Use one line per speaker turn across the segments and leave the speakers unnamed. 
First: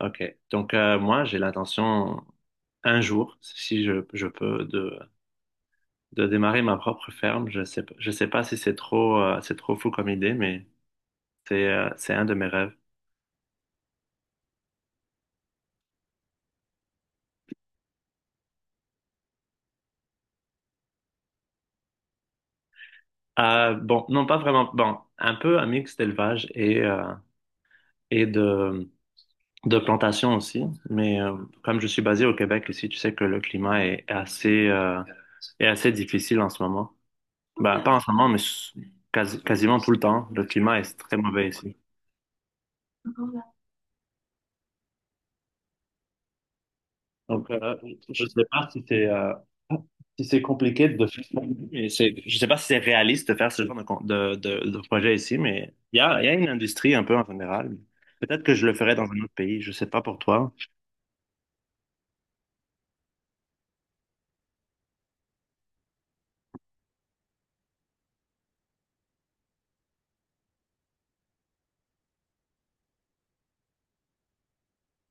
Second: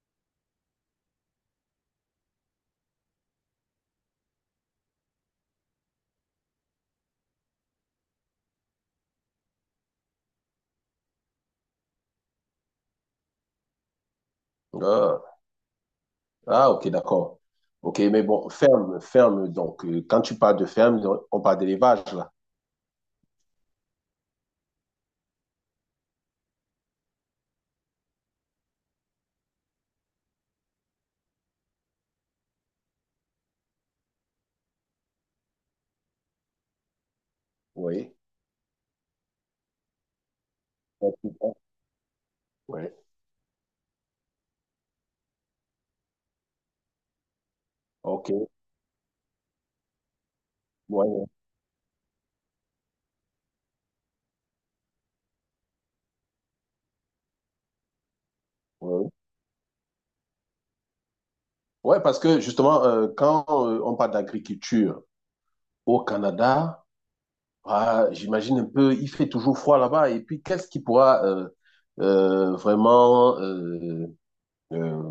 Ok. Donc, moi, j'ai l'intention, un jour, si je peux, de démarrer ma propre ferme. Je sais pas si c'est trop, c'est trop fou comme idée, mais c'est un de mes rêves.
Ah, ah, ok, d'accord. Ok, mais bon, ferme, ferme. Donc, quand tu parles de ferme, on parle d'élevage, là.
Ah bon, non, pas vraiment. Bon, un peu un mix d'élevage et, et de, de plantation aussi. Mais comme je suis basé au Québec ici, tu sais que le climat est assez difficile en ce moment. Bah, pas en ce
Oui.
moment, quasiment tout le temps. Le climat est très mauvais ici.
Oui.
Donc, je ne sais
Ok.
pas si c'est si c'est compliqué de faire
Ouais,
ça. Je ne sais pas si c'est réaliste de faire ce genre de projet ici, mais il y a une industrie un peu en général. Peut-être que je le ferais dans
ouais.
un autre pays, je ne sais pas pour toi.
Ouais, parce que justement, quand on parle d'agriculture au Canada, ah, j'imagine un peu, il fait toujours froid là-bas. Et puis, qu'est-ce qui pourra vraiment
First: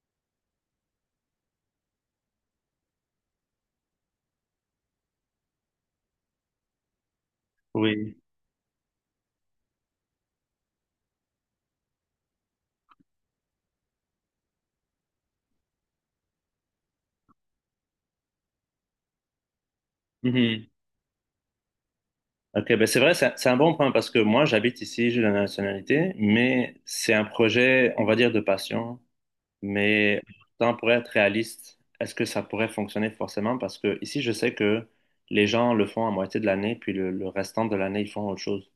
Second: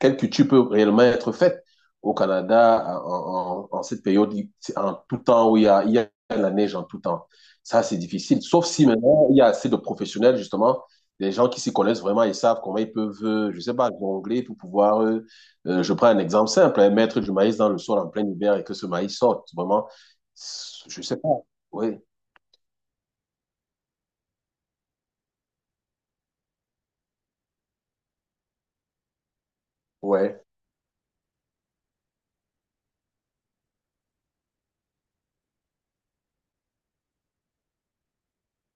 quelle culture peut réellement être faite au Canada en cette période, en tout temps où il y a la neige en tout temps. Ça, c'est
Oui.
difficile. Sauf si maintenant, il y a assez de professionnels, justement, des gens qui s'y connaissent vraiment et savent comment ils peuvent, je sais pas, jongler pour pouvoir, je prends un exemple simple, hein, mettre du maïs dans le sol en plein hiver et que ce maïs sorte. Vraiment,
Mhm.
je sais pas. Oui,
Ok, ben c'est vrai, c'est un bon point parce que moi, j'habite ici, j'ai la nationalité, mais c'est un projet, on va dire, de passion. Mais
ouais.
tant pour être réaliste, est-ce que ça pourrait fonctionner forcément? Parce que ici, je sais que les gens le font à moitié de l'année, puis le restant de l'année, ils font autre chose.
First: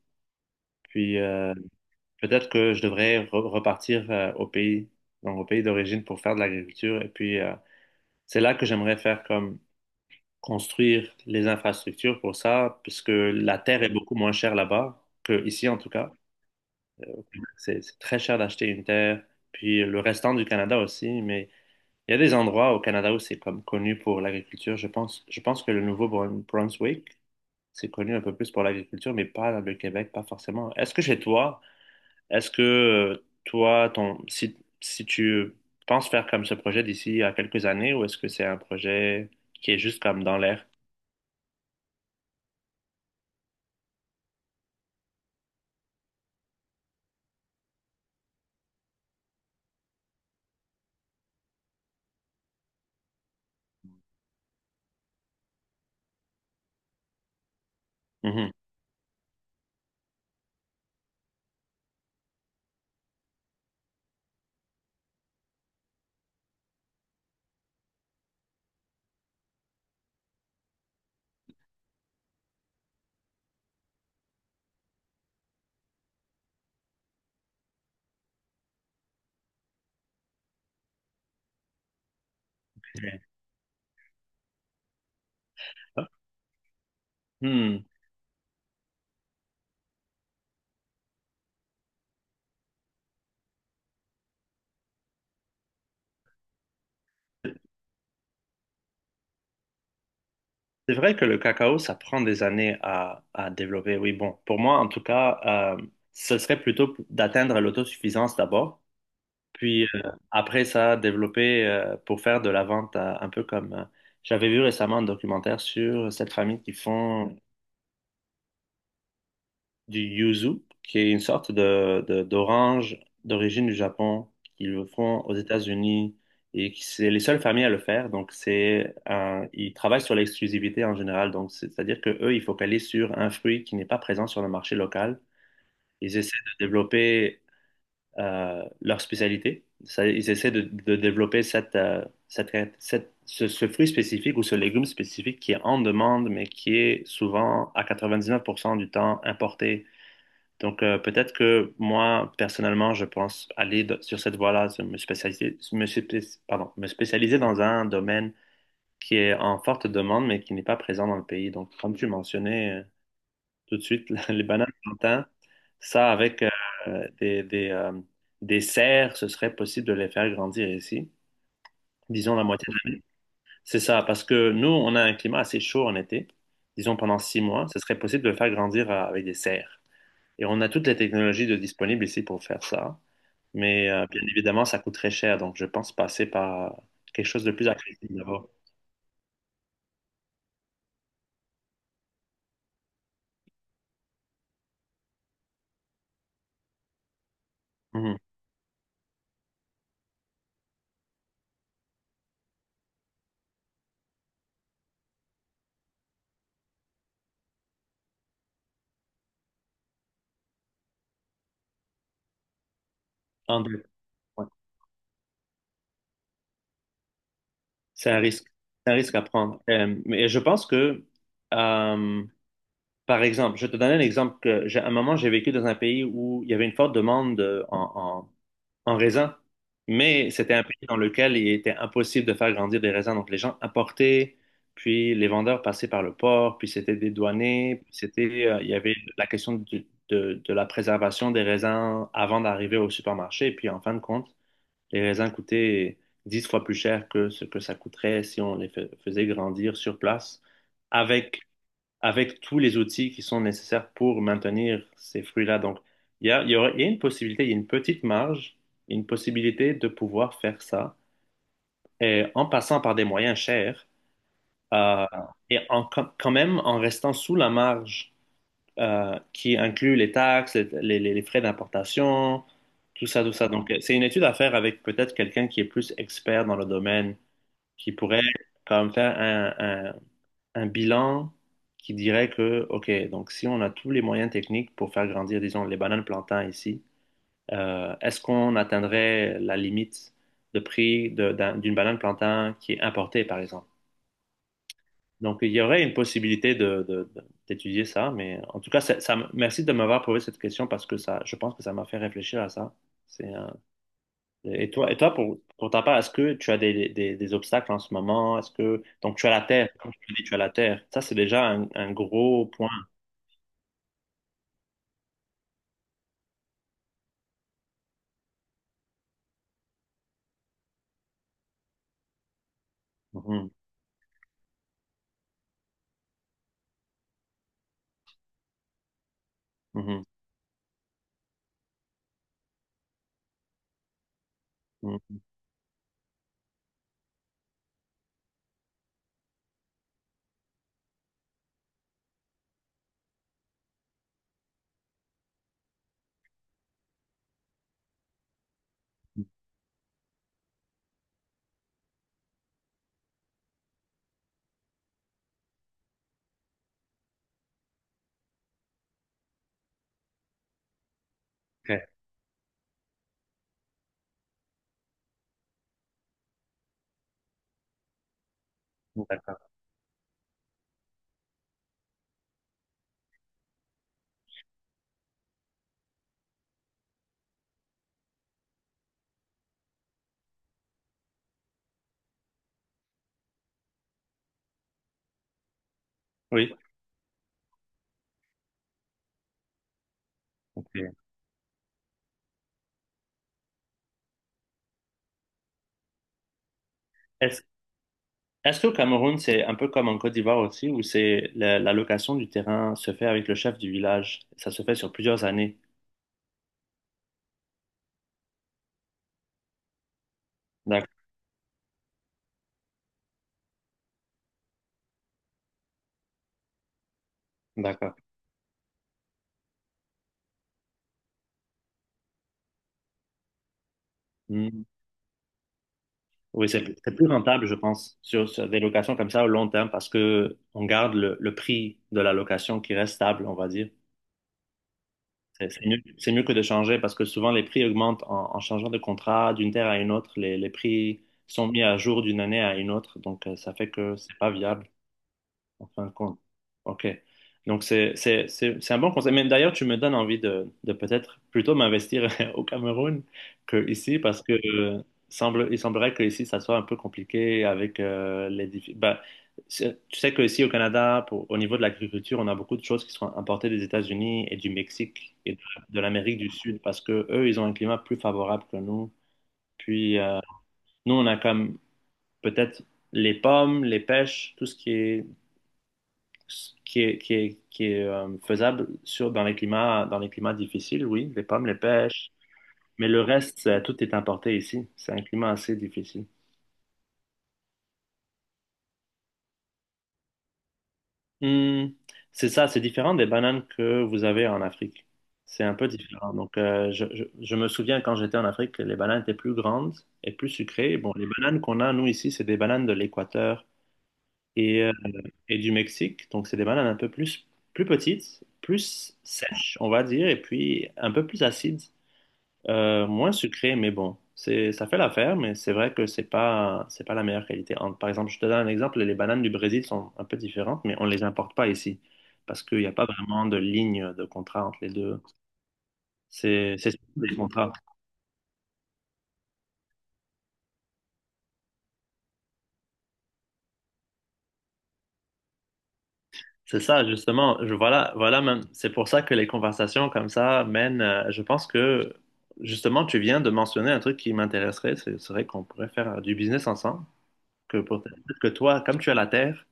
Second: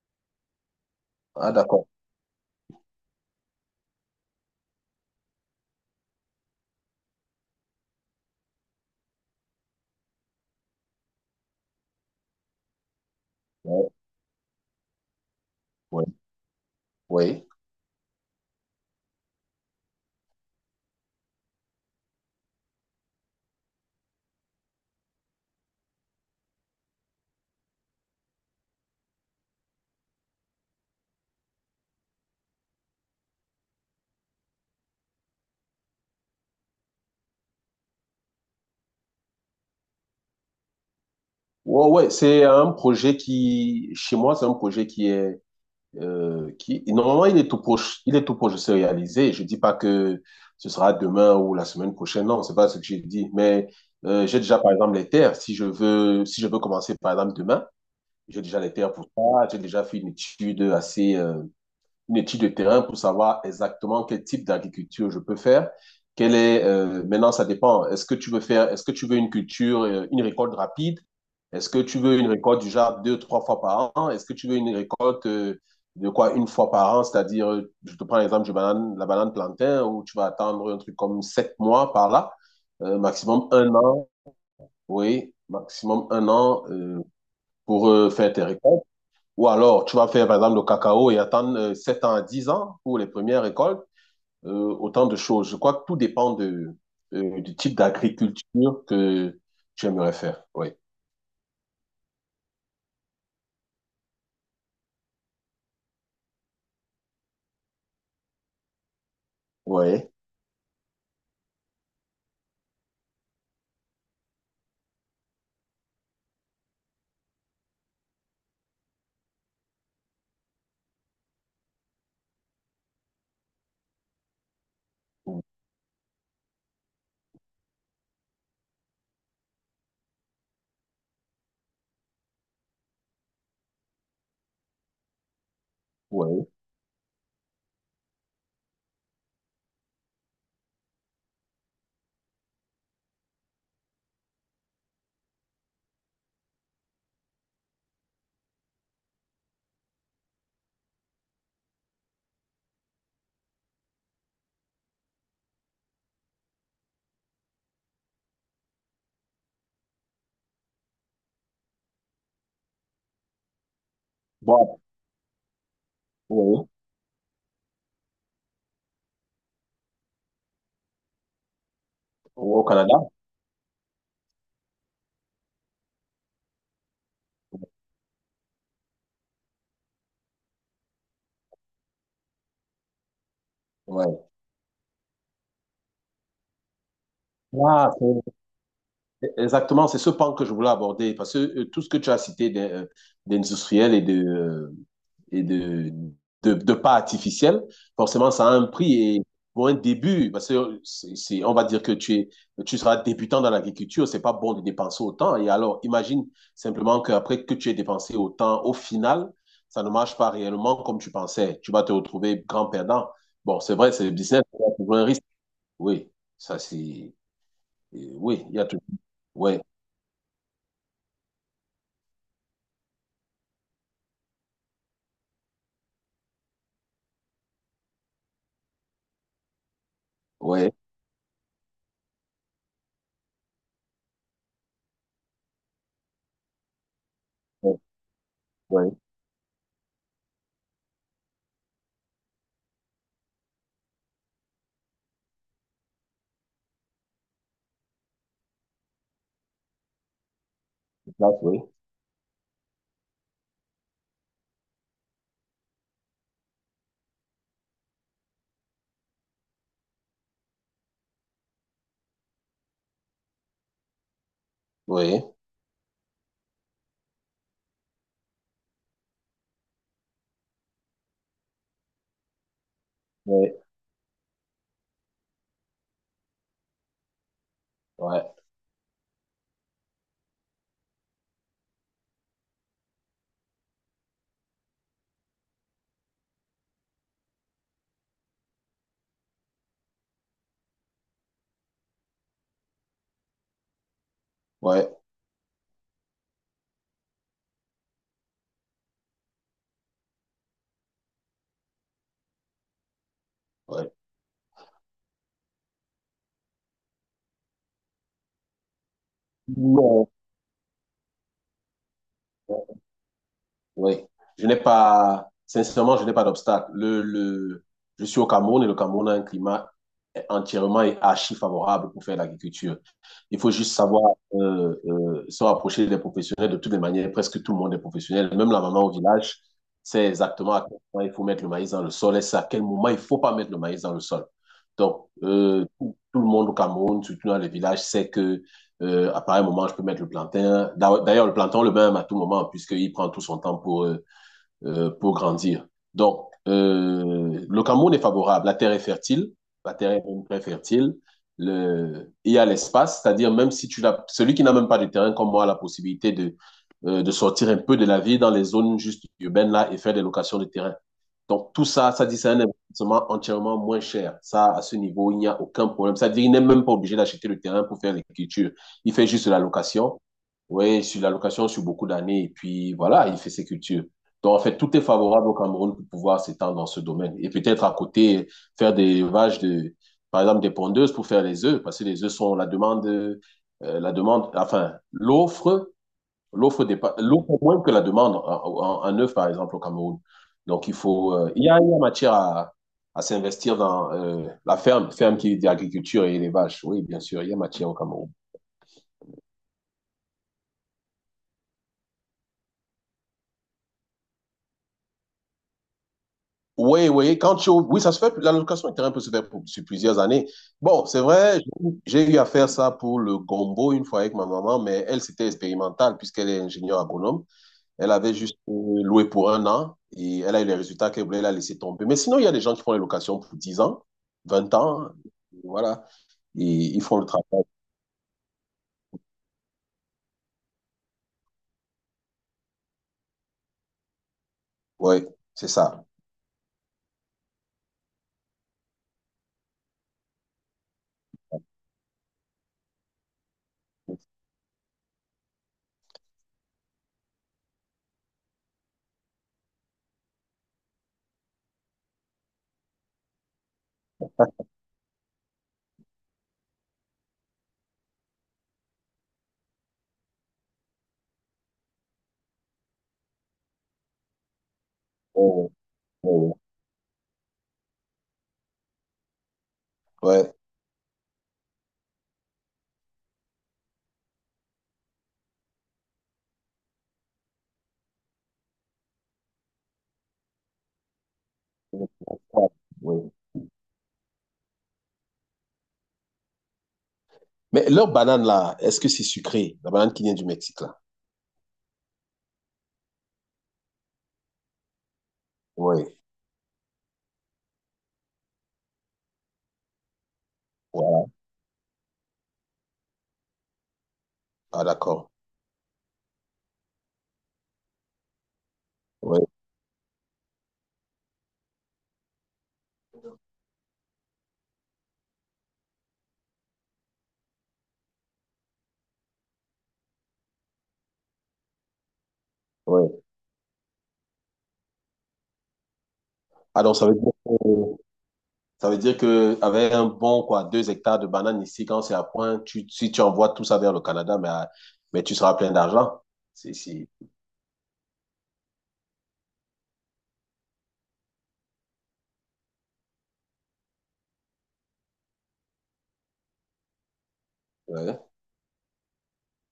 Puis
Ah, d'accord.
peut-être que je devrais repartir au pays, donc au pays d'origine pour faire de l'agriculture. Et puis c'est là que j'aimerais faire comme construire les infrastructures pour ça, puisque la terre est
Oui,
beaucoup moins chère là-bas que ici en tout cas.
oui. Ouais, ouais.
C'est très cher d'acheter une terre, puis le restant du Canada aussi, mais il y a des endroits au Canada où c'est comme connu pour l'agriculture. Je pense que le Nouveau-Brunswick, c'est connu un peu plus pour l'agriculture, mais pas le Québec, pas forcément. Est-ce que chez toi, est-ce que toi, ton, si, si tu penses faire comme ce projet d'ici à quelques années, ou est-ce que c'est un projet qui est juste comme dans l'air?
Ouais, ouais, c'est un projet qui, chez moi, c'est un projet qui est, qui normalement il est tout proche de se réaliser. Je dis pas que ce sera demain ou la semaine prochaine, non, c'est pas ce que j'ai dit. Mais j'ai déjà par exemple les terres. Si je veux commencer par exemple demain, j'ai
Mhm.
déjà les terres pour ça. J'ai déjà fait une étude assez une étude de terrain pour savoir exactement quel type d'agriculture je peux faire. Quelle est, maintenant, ça dépend. Est-ce que tu veux une culture, une récolte rapide? Est-ce que tu veux une récolte du genre deux, trois fois par an? Est-ce que tu veux une récolte de quoi une fois par an? C'est-à-dire, je te prends l'exemple de banane, la banane plantain où tu vas attendre un truc comme sept mois par là, maximum un an, oui, maximum un an
Hmm.
pour faire tes récoltes. Ou alors, tu vas faire, par exemple, le cacao et attendre 7 ans à 10 ans pour les premières récoltes. Euh, autant de choses. Je crois que tout dépend de, du type d'agriculture que tu aimerais faire. Oui.
C'est vrai que le cacao, ça prend des années à développer. Oui, bon, pour moi, en tout cas, ce serait plutôt d'atteindre l'autosuffisance d'abord. Puis
Oui.
après ça, développer pour faire de la vente un peu comme j'avais vu récemment un documentaire sur cette famille qui font du yuzu, qui est une sorte d'orange d'origine du Japon, qu'ils le font aux États-Unis et qui c'est les seules familles à le faire. Ils travaillent sur l'exclusivité en général. C'est-à-dire que eux, ils focalisent sur un fruit qui n'est pas présent sur le marché local. Ils essaient
Oui.
de développer leur spécialité. Ça, ils essaient de développer ce fruit spécifique ou ce légume spécifique qui est en demande, mais qui est souvent à 99% du temps importé. Donc, peut-être que moi, personnellement, je pense aller de- sur cette voie-là, me spécialiser, pardon, me spécialiser dans un domaine qui est en forte demande, mais qui n'est pas présent dans le pays. Donc, comme tu mentionnais, tout de suite. Les bananes
Bon.
plantains, ça avec
Oui.
des, des, euh, des serres, ce serait possible de les faire grandir ici. Disons la
Au
moitié de l'année.
Canada?
C'est ça, parce que nous, on a un climat assez chaud en été. Disons pendant 6 mois, ce serait possible de le faire grandir avec des serres. Et on a toutes les technologies de disponibles ici pour faire ça. Mais
Oui.
bien évidemment, ça coûte très cher. Donc, je pense passer par quelque chose de plus
Ah,
accessible
c'est
d'abord.
exactement, c'est ce pan que je voulais aborder parce que tout ce que tu as cité d'industriel et de pas artificiel,
Mhm.
forcément, ça a un prix et pour un début, parce que on va dire que tu es, tu seras débutant dans l'agriculture, c'est pas bon de dépenser autant. Et alors, imagine simplement qu'après que tu aies dépensé autant, au final, ça ne marche pas réellement comme tu pensais. Tu vas te retrouver grand perdant.
En
Bon, c'est
deux.
vrai, c'est le business,
Ouais.
il y a toujours un risque. Oui, ça c'est,
C'est un
oui,
risque.
il y a toujours,
C'est un risque à prendre.
ouais,
Mais je pense que euh, par exemple, je vais te donne un exemple que j'ai, à un moment, j'ai vécu dans un pays où il y avait une forte demande en raisins, mais c'était un
ouais.
pays dans lequel il était impossible de faire grandir des raisins. Donc, les gens apportaient, puis les vendeurs passaient par le port, puis c'était dédouané,
Oui,
puis c'était, il y
oui,
avait la question de la préservation des raisins avant d'arriver au supermarché. Et puis, en fin de compte, les raisins coûtaient 10 fois plus cher que ce que ça coûterait si on faisait grandir sur place
place,
avec
oui.
tous les outils qui sont nécessaires pour maintenir ces fruits-là. Donc, il y a une possibilité, il y a une petite marge, une possibilité de pouvoir faire ça et en passant par des moyens chers euh,
Oui,
et en, quand même en restant sous la marge qui inclut les taxes, frais d'importation, tout ça.
oui,
Donc, c'est une étude à faire avec peut-être quelqu'un qui est plus expert dans le domaine, qui pourrait
ouais,
comme faire un bilan qui dirait que, ok, donc si on a tous les moyens techniques pour faire grandir, disons, les bananes plantains ici, est-ce qu'on atteindrait la limite de d'une banane plantain qui est importée, par exemple?
ouais,
Donc, il y aurait une possibilité d'étudier ça, mais en tout cas, merci de m'avoir posé cette question parce que ça, je pense que ça m'a fait réfléchir à ça. C'est,
ouais.
et toi pour ta part, est-ce que tu as des obstacles en ce moment? Est-ce que, donc, tu as la terre, comme
Non.
tu dis, tu as la terre. Ça, c'est déjà un gros point.
Oui. Je n'ai pas, sincèrement, je n'ai pas d'obstacle. Je suis au Cameroun et le Cameroun a un climat entièrement et archi favorable pour faire l'agriculture. Il
Mhm,
faut juste savoir se rapprocher des professionnels de toutes les manières. Presque tout le monde est professionnel. Même la maman au village
mhm,
sait exactement à quel moment il faut mettre le maïs dans le sol et c'est à quel moment il ne faut pas mettre le maïs dans le sol. Donc,
mhm.
tout le monde au Cameroun, surtout dans les villages, sait que à pareil moment, je peux mettre le plantain. D'ailleurs, le plantain, on le même à tout moment, puisqu'il prend tout son temps pour grandir. Donc, le Cameroun est favorable. La terre est fertile. La terre est très fertile. Il y a l'espace, c'est-à-dire même si tu l'as, celui qui n'a même pas de terrain comme moi a la possibilité de sortir un peu de la vie dans les zones juste urbaines là et faire des locations de terrain. Donc, tout
Ok,
ça, ça dit c'est un investissement entièrement moins cher. Ça, à ce niveau, il n'y a aucun problème. Ça veut dire qu'il n'est même pas obligé d'acheter le terrain pour faire l'écriture. Il fait juste la
d'accord.
location. Oui, sur la location sur beaucoup d'années. Et puis, voilà, il fait ses cultures. Donc, en fait, tout est favorable au Cameroun pour pouvoir s'étendre dans ce domaine. Et peut-être à côté, faire des vaches de, par exemple, des pondeuses pour faire les œufs, parce que les œufs sont la demande, enfin, l'offre.
Oui.
L'offre dépasse, l'offre moins que la demande, en un œuf par exemple au Cameroun. Donc il
Ok.
faut, il y a matière à s'investir dans la ferme, ferme qui est d'agriculture et élevage. Oui, bien sûr, il y a
Est-ce
matière au Cameroun.
Est-ce qu'au Cameroun, c'est un peu comme en Côte d'Ivoire aussi, où c'est la location du terrain se fait avec le chef du village? Ça se fait sur plusieurs années.
Oui, oui, oui, ça se fait, l'allocation de terrain peut se faire sur plusieurs années. Bon,
D'ac-
c'est vrai, j'ai eu à faire ça pour le gombo une fois avec ma maman, mais elle, c'était expérimental puisqu'elle est ingénieure agronome. Elle
D'accord.
avait juste loué pour un an et elle a eu les résultats qu'elle voulait, elle a laissé tomber. Mais sinon, il y a des gens qui font les locations pour 10 ans, vingt
Mhm.
ans, et voilà, et
Oui,
ils
c'est
font le
plus
travail.
rentable, je pense, sur des locations comme ça au long terme, parce que on garde le prix de la location qui reste stable, on va dire.
Ouais, c'est
C'est mieux,
ça.
c'est mieux que de changer parce que souvent les prix augmentent en changeant de contrat d'une terre à une autre. Les prix sont mis à jour d'une année à une autre. Donc, ça fait que c'est pas viable en fin de compte. Ok. Donc, c'est un bon conseil. Mais d'ailleurs, tu me donnes envie de peut-être plutôt m'investir au Cameroun qu'ici parce que il semblerait que ici, ça soit un peu compliqué avec bah, tu sais qu'ici, au Canada, au niveau de l'agriculture, on a beaucoup de choses qui sont importées des États-Unis et du Mexique et
Oh,
de l'Amérique du
oh,
Sud parce que eux, ils ont un climat plus favorable que nous. Puis,
ouais,
nous, on a comme peut-être les pommes, les pêches, tout ce qui est qui est faisable dans les climats difficiles, oui, les pommes, les pêches,
ouais,
mais
ouais.
le
Ouais.
reste, tout est importé ici. C'est un climat assez difficile.
Mais leur banane là, est-ce que c'est sucré? La banane qui vient du Mexique là.
Hmm, c'est ça, c'est différent des bananes que vous avez en Afrique. C'est un peu
Oui,
différent. Donc, je me souviens quand j'étais en Afrique, les bananes étaient plus grandes et plus sucrées. Bon, les
voilà.
bananes qu'on a, nous, ici, c'est des bananes de l'Équateur et,
Ah,
euh,
d'accord.
et du Mexique. Donc, c'est des bananes plus petites, plus
Oui,
sèches, on va dire, et puis un peu plus acides. Moins sucré, mais bon, ça fait l'affaire, mais c'est vrai que c'est pas la meilleure qualité. En- par exemple, je te donne un exemple, les bananes du Brésil sont un peu différentes, mais on les importe pas ici parce qu'il n'y a pas
oui.
vraiment de ligne de contrat entre les deux.
Ah,
C'est
donc ça veut
surtout
dire
des
que
contrats.
ça veut dire que avec un bon quoi, deux hectares de bananes ici, quand c'est à point, si tu envoies tout ça vers le Canada, mais, mais tu seras plein d'argent. C'est,
C'est ça,
c'est-
justement. Voilà, voilà, même. C'est pour ça que les conversations comme ça mènent. Je pense que justement, tu viens de mentionner un truc qui m'intéresserait, ce serait qu'on pourrait faire du business ensemble. Que pour,
ouais,
peut-être que toi, comme tu as la terre,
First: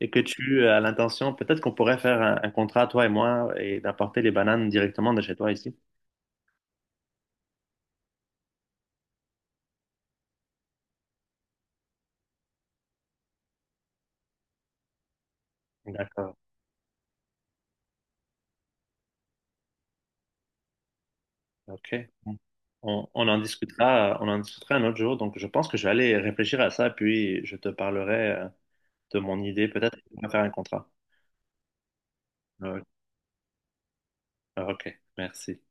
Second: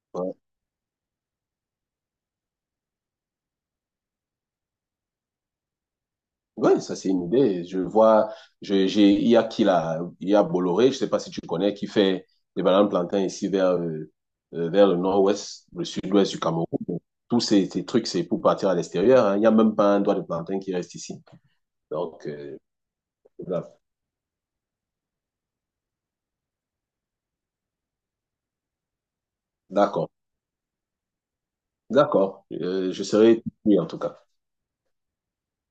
et que
ouais.
tu as l'intention, peut-être qu'on pourrait faire un contrat, toi et moi, et d'apporter les bananes directement de chez toi ici.
Ouais, ça c'est une idée. Je vois, il y a il y a Bolloré, je sais pas si tu connais, qui fait des bananes plantains ici vers, vers le nord-ouest, le sud-ouest
D'accord.
du Cameroun. Donc, tous ces trucs, c'est pour partir à l'extérieur. Hein. Il n'y a même pas un doigt de plantain qui reste ici.
Ok.
Donc,
On en
voilà.
discutera, on en discutera un autre jour. Donc, je pense que je vais aller réfléchir à ça, puis je te parlerai de mon idée. Peut-être
D'accord,
qu'on va faire un contrat.
d'accord.
Euh,
Je serai oui, en tout cas.
ok. Merci.